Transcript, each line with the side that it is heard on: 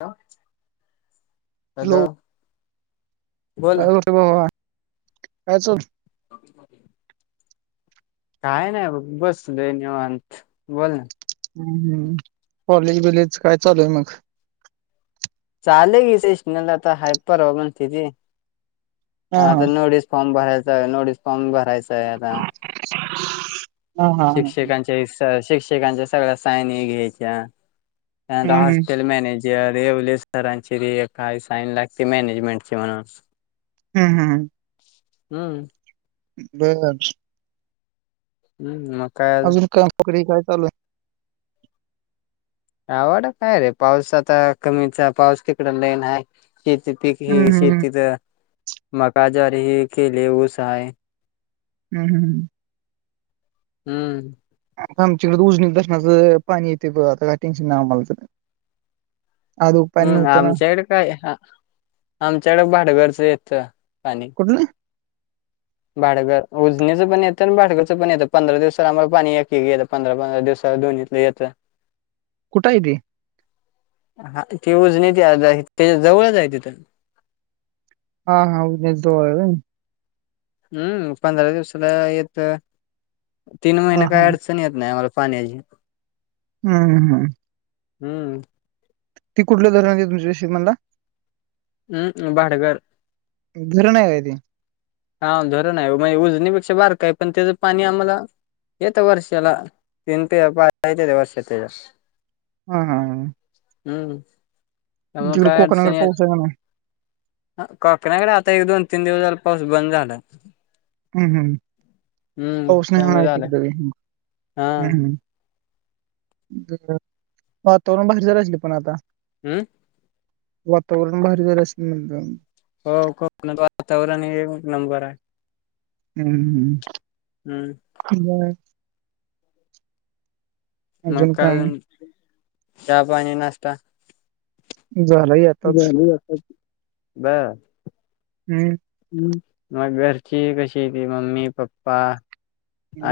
left: का, हॅलो बोल ना
right: का बा काय चल [inaudible]
left: [unintelligible] काय नाही बघ बसलोय निवांत बोल ना.
right: हम् हम् कॉलेज बलेज काय चालूय मग?
left: चालुय कि इशनल आता हाई परवा म्हनत्याती
right: हा हा
left: आता नोडी- फॉर्म भरायचं नोडीस फॉर्म भरायचं. [unintelligible]
right: [inaudible] हा
left: शिक्षकांच्या शिक्षकांच्या सगळ्या सायन ही घ्यायच्या. ह
right: हम्म हम्म
left: हॉस्टलॅ मॅर्नेज. रेवले सरांची रे काही साईन लागते मॅनेजमेंट ची म्हणून.
right: हम् हम ह
left: हम्म
right: [unintelligible]
left: हम् मग काय
right: अजून काय पकरी काय चालूय?
left: आवड काय रे पाऊस आता कमीचा पाऊस तिकड नाहीईन आहे शीती पीक ह
right: हम्म
left: शीत-
right: हम्म
left: तित मका ज्वारी केली ऊस हाय
right: हम् हम ह
left: हम्म
right: आता आमच्याकडे उजनल धरनाचं पाणी येते बघ, आता का टेन्शन नाही आम्हालातरी.
left: हम्
right: ना
left: आमच्याकडे काय आमच्याकडे भाडगरचं येतय पाणी
right: कुठलं
left: भाटगर, उजनीचं पण येतं आणि भाटगरच पण येतं पंधरा दिवस आम्हाला पाणी एक गेलं पंदरा पंदरा दिवसा दोन इतले येतं
right: कुटय ती
left: हा ती उजने त त्या जवळच आहे तिथ-
right: हा हा उजनी जवळ हाय होय.
left: अम्म पंदरा दिवसाला येतं, तीन
right: हा
left: महिने
right: हा
left: काय अडच- येत नाही आमाला पाण्याची.
right: हम हम
left: हम्म
right: ती कुटलं धरण आहे तुमच्या पनीर मन्हला.
left: अम्म भाडगार
right: धरण हवंय ते
left: हा धरण हाय म्हणजे उजनीपेक्षा बार का आहे पण त्याचं पाणी आम्हाला येत वर्षला तितन पाय त ते [unintelligible]
right: ह हा
left: हम्म त्यामुळं
right: तिकडे
left: काय
right: कोकणाकडे
left: अडचणी
right: पाऊस आहे
left: आली.
right: का नाही
left: ह कोकणाकड आता एक दोन तीन दिवस झालं पाऊस बंद झालाय
right: हम्म हम
left: हम्म कमी झालं हा
right: [unintelligible] वातावरण भारी झालं असले पण आता-
left: हम्
right: वातावरण भारी जालं असल म्हणलं
left: होय कोकणात वातावरण एक नंबर हाय
right: अम्म हम्म
left: हम्म
right: वय [inaudible]
left: मग
right: अजून
left: काय
right: काम
left: चहा पाणी नाश्ता?
right: झालं यात.
left: झाला की आताच, बरं.
right: हम्म
left: हम् मग घरची कशी हायती मम्मी पप्पा.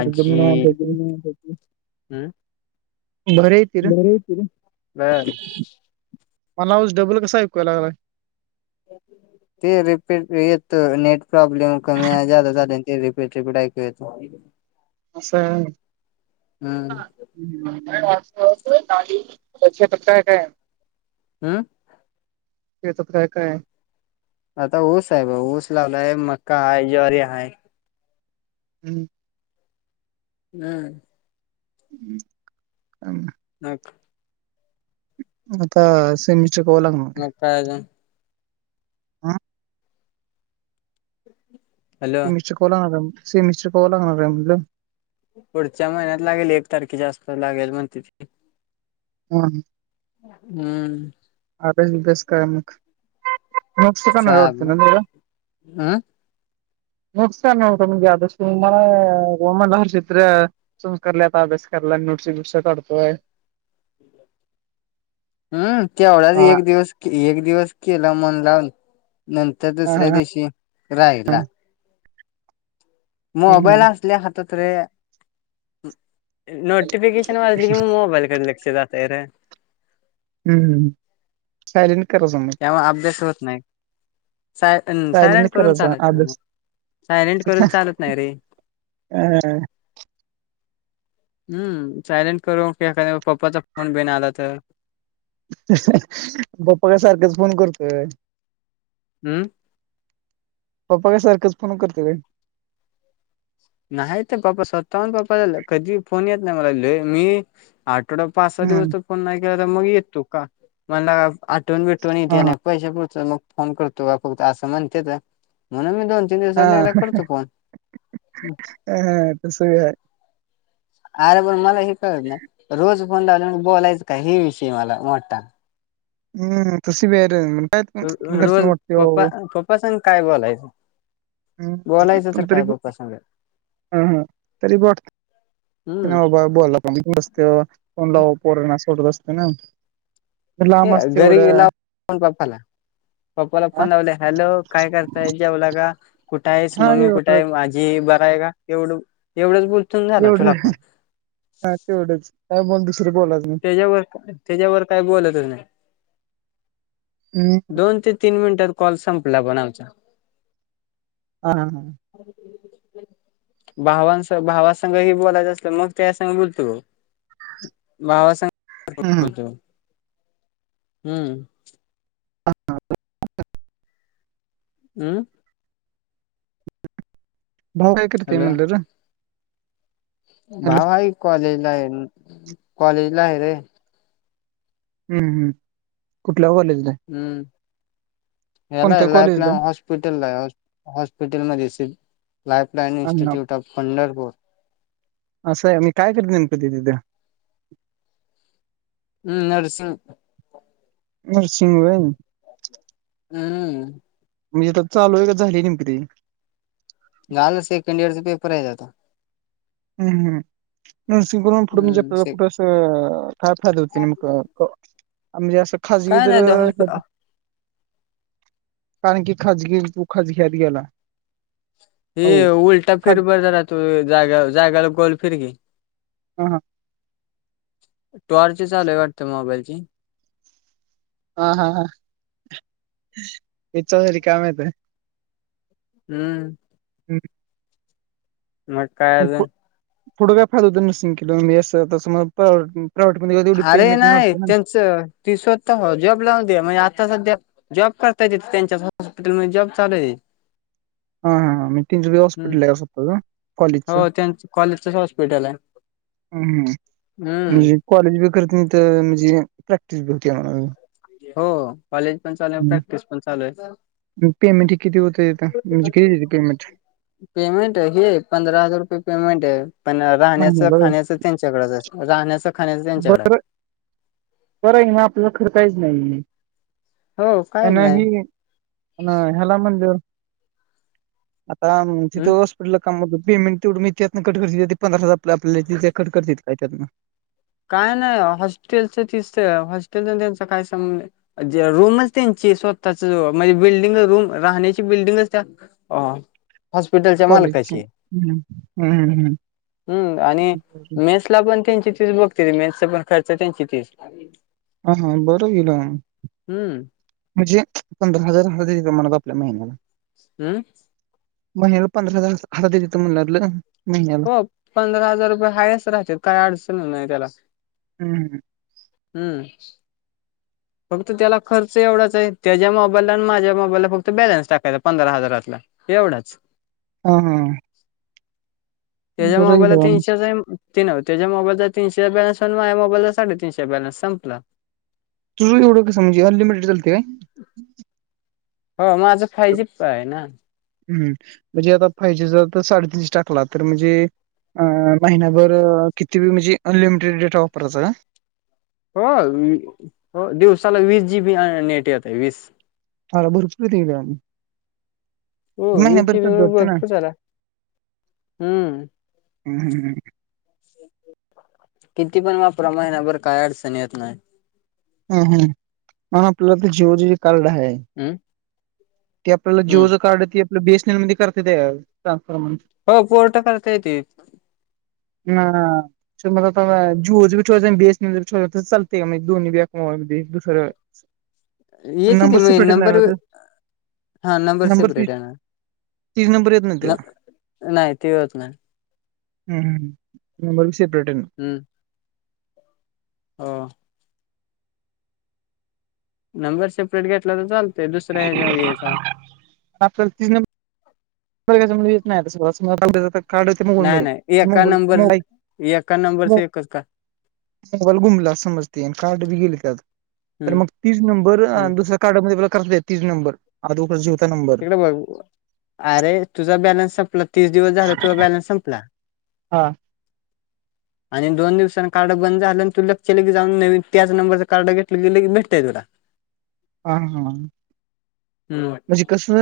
right: एकदम निवांत होतो.
left: हम्म
right: [unintelligible]
left: [unintelligible]
right: मला आवाज डबल कसा ऐक्यु याय लागलाय? [inaudible]
left: ते रिपीट येत नेट प्रॉब्लेम कमी जादा झाले ते रिपीट रिपीट ऐकू येत.
right: असंय.
left: हम्म
right: ह पक्ष पताय काय. [inaudible]
left: हा
right: शेतात काय काय आहे?
left: आता ऊस आहे बघ ऊस लावलाय मका आहे ज्वारी आहे.
right: हम्म
left: हम्म
right: काम [inaudible]
left: मग
right: मग काय सेमी
left: मग
right: [unintelligible]
left: काय झालं.
right: आ
left: हॅलो
right: सी मिशिकव लागणार सी मिशट कव लागणार आहे म्हणलं.
left: पुढच्या महिन्यात लागेल एक तारखे जास्त लागेल म्हणत्याती.
right: हम्म
left: हम्म
right: अभ्यास बिब्यास काय मग [inaudible]
left: चालेल हम्म
right: नुकसानत म्हणजे आ तुमला गोमड चित्र. [inaudible] संस्कार आता लय अभ्यास कराला नोट्स बीट्स काढतोय.
left: ठी [inaudible] हम्म तेवढाच
right: हा
left: एक दिवस एक दिवस केला मन लावून नंत- तर दुसऱ्या
right: ह
left: दिवशी राहीला. म मोबाईल
right: हम्म
left: आसले हात रे. नोटिफिकेशन वाजली की मग मोबाईलकडे लक्ष जातय र.
right: हम्म हम्म. सायलेंट करत जा मग.
left: तेव्हा अभ्यास होत नाही. साय सायलेंट करून
right: करायचा
left: चालत नाही मग,
right: अभ्यास
left: सायलेंट करून चालत नाही रे.
right: हा हा
left: हम्म सायलेंट करून उपयोग काय पप्पाचा फोन बिन आला तर.
right: पप्पा का सारखच फोन करतोय काय
left: हम्म.
right: पप्पा काय सारखंच फोन करततोय होय.
left: नाहीत पप्पा स्वतःहून पप्पा कधी फोन येत नाही मला ल मी आठवडा पाच सहा दिवस
right: हम्म
left: तर फोन नाही केला तर मग येत तू का म्हणला आठवन बिटवन
right: हा
left: येते नाही. पैसे पुरता मग फोन करतो का फक्त असं म्हणत म्हणून मी दोन तीन
right: हा
left: दिवसात एकदा करतो फोन
right: ह तसं बी हाय
left: अरे पण मला हे कळत नाही, रोज फोन लावला बोलायचं का हे विषय मला मोठा.
right: [inaudible]
left: कसबी काही बोलायचं. बोलायचं तर
right: हम्म तरी
left: काय
right: ब
left: पप्पा संग
right: हम्म हा तरी ब. [inaudible]
left: हम्म
right: नाही बाबा बोला पुढस्क कोनला पोरणा सोडत. असते ना [inaudible] लांब असते
left: घरी
right: एवढं
left: गेला फोन पप्पाला, पप्पाला
right: हा
left: फोन लावले हॅलो काय करताय. जेवला का? कुठं आहेस
right: हा
left: मम्मी
right: एव
left: कुठे आहे. माझी बर आहे का एवढं एवढंच बोलतून झाला
right: एवढं
left: ठेवला फोन -
right: हा तेवढेच हा पण दुसरी बोलायच नाही.
left: त्यांच्यावर त्यांच्यावर काय बोलतच नाही.
right: हम्
left: दोन ते तीन मिनिटात कॉल संपला पण आम्हचा
right: हा ह
left: भावांस भावासघं ही बोलायचं असलं मग त्या संग बोलतु बघ
right: [inaudible]
left: भावासग पण
right: हम्म
left: बोलतो हम्म हम्
right: भाऊ काय करतंय
left: हॅलो
right: म्हनलं र? हॅलो
left: भाव आहे कॉलेजला आहे. कॉलेज ला आहे रे
right: हम् हम् कुठल्या कॉलेजला?
left: हम्म हेला
right: कोणत्या कॉलेजला
left: लाईफलाईन
right: आहे?
left: हॉस्प हॉस्पिटल ला हॉस्पिटलमध्ये असेल लाईफलाईन
right: हा
left: इन्स्टिट्यूट ऑफ पंढरपूर.
right: असाय मग कायकरत्या गणपतीत नेमकं तिथ
left: हम्म नर्स
right: नरसिंग होय
left: हम
right: म्हणजे चालू आहे का झाली नेमक ति-
left: झाल सेकंड इयर चा पेपर आहे. आता
right: हम् नर्सिंग करून पुढ म्हणजे
left: हम्म
right: आपल्याला
left: से
right: कुठं- अ काय फायदा होते मग म्हणजे असं. खाजगी
left: काय
right: तर,
left: नाही हॉस्पिटल
right: कारण की खाजगी तू खाजग्यात गेला.
left: हे
right: हो
left: उलटा
right: खाज
left: फेरबदरा तू जाग्याला, जाग्याला गोल फीर की.
right: ह हां
left: टॉर्च चालूय वाटत मोबाईल ची
right: हा हा ह विचर रिकामा होतय.
left: हम्म मग काय अजून
right: पुढ काय फायदा होत. मी शिकला वर मी अस तस मग प्रायव्हेट बनवेल
left: अरे नाही त्यांच ती स्वत जॉब लावून दे म्हणजे आता सध्या जॉब करता तिथ त्यांच्या हॉस्पिटलमध्ये जॉब चालूय.
right: हा हां ह मी त्याच च हॉस्पिटल आहे स्वतःचं.
left: होय त्यांच कॉलेजच हॉस्पिटल आहे.
right: ह्म्म
left: हम्म
right: म्हणजे कॉलेज बी करत करत म्हणजे प्रॅक्टिस बी होती मला.
left: हो [unintelligible] प्रॅक्टिस पण चालू आहे
right: ह् पेमेंट ह किती होते आता, म्हणजे किती देते पेमेंट?
left: पेमेंट हे पंधरा हजार रुपये पेमेंट आहे. पण राहण्याचं
right: महिन्याला होय?
left: खाण्याच त्यांच सगळं आहेस राहण्याचा.
right: बर बर आहे ना आपला खर्चायचं नाही.
left: हो कायच
right: ह्यना
left: नाही
right: ही अन हेला म्हणल्यावर - आराम
left: हम्
right: तिथं बसलो. कुटलं काम पेमेंट तेवढं मीळत्यात त्यातं कट कर पंधरा हजार आपल्याला कट कर त्यातं
left: काय नाही हॉस्टेलचं तिस हॉस्टेल त्यांचा काय संबध- रूमच त्यांची स्वतःच म्हणजे बिल्डिंग रूम राहण्याची बिल्डिंगच त्या- हा हॉस्पिटलच्या मालका
right: कॉलेजची
left: ची
right: हम्म हम्म हम्म
left: आणिे-
right: हम्म.
left: पण त्यांचीती बघताय मेसचा पण खर्च त्यांची तीच
right: ह हा बरं की लगा.
left: हम्म
right: म्हणजे पंधरा हजार हातात येतात म्हण आपल्या महिन्याला.
left: हम्म
right: महिन्याला पंधरा हजार हातात येत्यात तर म्हणणारलं
left: हो पंधरा हजार रुपये हायस राहायचे काय अडचण नाही त्याला.
right: हम्म.
left: हम्म फक्त त्याला खर्च एवढाच आहे. त्याच्या मोबाईलला आणि माझ्या मोबाईलला फक्त बॅलन्स टाकायचा पंधरा हजारातला. एवढाच
right: हा हां.
left: त्याच्या मोबाईला
right: बाबा
left: तिनशाचाय ती नवं, त्याच्या मोबाईलचा तीनशे बॅलन्स हाय आनी माझ्या मोबाईलचा साडे तीनशेचा बॅलन्स संपला.
right: तुझ एवढं कसं म्हणजे अनलिमिटेड चालतय काय?
left: हं माझा फायजीचा हाय ना.
right: हम्म, म्हणजे आता फायजीचा साडेतीनशेचा टाकला तर म्हणजे अं महिनायाभर किती म्हणजे अनलिमिटेड डेटा वापरायचा काय?
left: हो हो, दिवसाला वीस जी बी नेट येतय, वीस
right: आरं भरपूर येतय म
left: हो, वीस जीबी
right: चालत
left: म्हणजे
right: वाटतं ना.
left: भरपूर झाला, हम्म.
right: हम्म हम हं.
left: किती पण वापरा, महिना भर काय अडचण येत नाही.
right: हम्म हम्म, पण आपला ते जीओ च कारडं हाय
left: हम्म
right: ते आपल्याला जीओ
left: हम्म
right: च कार्ड ती आपल्याला बी एस एन एल मध्ये करता येतय का ट्रान्सफॉर
left: हो फोर्ट करता येतय.
right: [unintelligible] [inaudible] हं, मग आता जीओच बी ठिवायचं बी एस एन एल चबी ठुलं तर चालतय का दोन्ही बी एकात हो अगदी दुसरं पण
left: येत ती
right: नंबर सेपरेट
left: नंबर,
right: येणार ना
left: हा नंबर सेपरेट येणार.
right: तीस नंबर येत नाही त्याला
left: नाही ते होत नाही.
right: हम्म हम्म नंबर सेपरेट येनार.
left: हम्म हां नंबर सेपरेट घेतला तर चालतय, दुसऱ्या हच्या वर घ्याचा.
right: आपल्याला तीच नं बर घ्याचा म्हणजे येत नाही तसा कार्ड तन हुन
left: नाही नाही एका नंबर
right: जाईल
left: एका नंबरच एकच का
right: मोबाईल गुमला समज ते कार्ड बी गेलं त्यात, तर
left: हम्म
right: मग तीच नंबर
left: हम्म
right: दुस कार्ड मध्येला कस तीच नंबर, आधी होता तोच नंबर
left: तिकडे अरे तुझा बॅलन्स संपला, तीस दिवस झाला तुझा बॅलन्स संपला.
right: हां
left: आणि दोन दिवसां कार्ड बंद झालं, आणि तू लगच्य लगे जाऊन त्याच नंबरचं कार्ड घेटलं, की लगी भेटतंय तुला.
right: हा हा.
left: हम्म.
right: म्हणजे कसं [inaudible]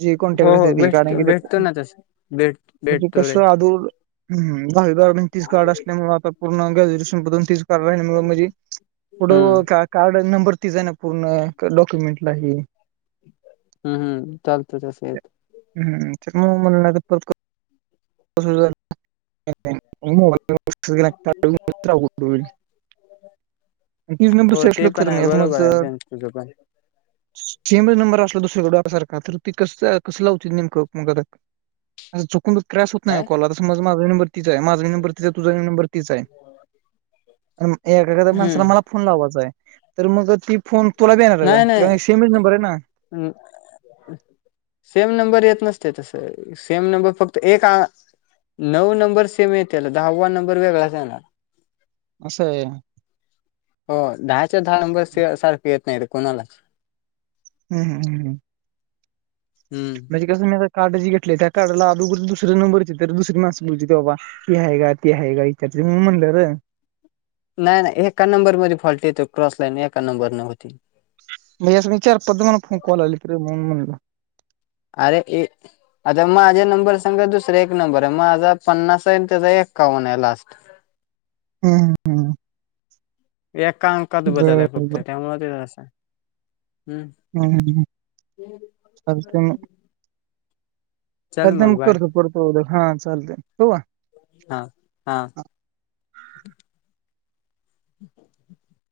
right: जी कोॉन्टॅक्ट
left: हो हो
right: नसत्याती, ती
left: भेट
right: कारण
left: भेटतो ना तस भेट
right: की
left: भेटतो रे
right: कसं आधू हम्म, भावी गार्र्डण तीस गाड असल्यामुळे आता पूर्ण गजेरी ण
left: हम्म
right: कार् नंर [inaudible] अन डॉक्युमेंटला हे
left: हम्म हम्म, चालतय तसं येत
right: हम्म,, च म म्हण ला [inaudible] ्रत [unintelligible] तीस नंबर सेटलोक सर मी आज मज
left: तुझय [unintelligible]
right: सेमच नंबर असला दुसरीकडं सारखा, तर ती कस कसं लावत्यात नेमकं मग चुकून क्रॅश होत नाही का
left: काय
right: कॉल,, आता समज माझा नंबर माझा नंबर तीच हाय, तुझा नंबर तीच हाय,, एखा्या माणसाला
left: हम्म
right: मला फोन लावायचा हाय, तर मग ती फोन तुला बी येणार का, सेमच नंबर आहेत ना
left: हम्म सेम नंबर येत नसतय तसं, सेम नंबर फक्त एक नऊ नंबर सेम येत्याल दहावा नंबर वेगळाच येणार.
right: असय वय
left: होय, दहाच्या दहा नंबर सारखं येत नाही रे कुणाला.
right: हम् हम्म हम्म हम्म
left: हम्म
right: माझे कसं मी कार्ड जे घेतलय त्या कार्डला आदुगर दुसर नंबर त तर, दुसरी माणस बोलली ते बाबा हि हाय का, ती हाय का, म्हणुन म्हणलं रं
left: नाय नाय एका नंबर मध्ये फॉल्ट येतोय क्रॉसलाईनन एका नंबर नं
right: म्हणजे अस मी चार पाच फोन कॉल आले त रे म्हणून म्हणलं
left: अरे ये आता माझ्या नंबर संग दुसरा एक नंबर आहे, माझा पन्नास आहे आणि त्याचा एक्कावन आहे लास्ट
right: हम्म
left: ऐका आकांत बदल
right: बर
left: हाय
right: बर
left: फक्त त्यामुळे ते अस
right: हम्म हम्म, चालतय म
left: चल
right: चालतंय म
left: मग बाय
right: करतो परत, हां चालतय ठेऊ का
left: हा हा ह् [unintelligible]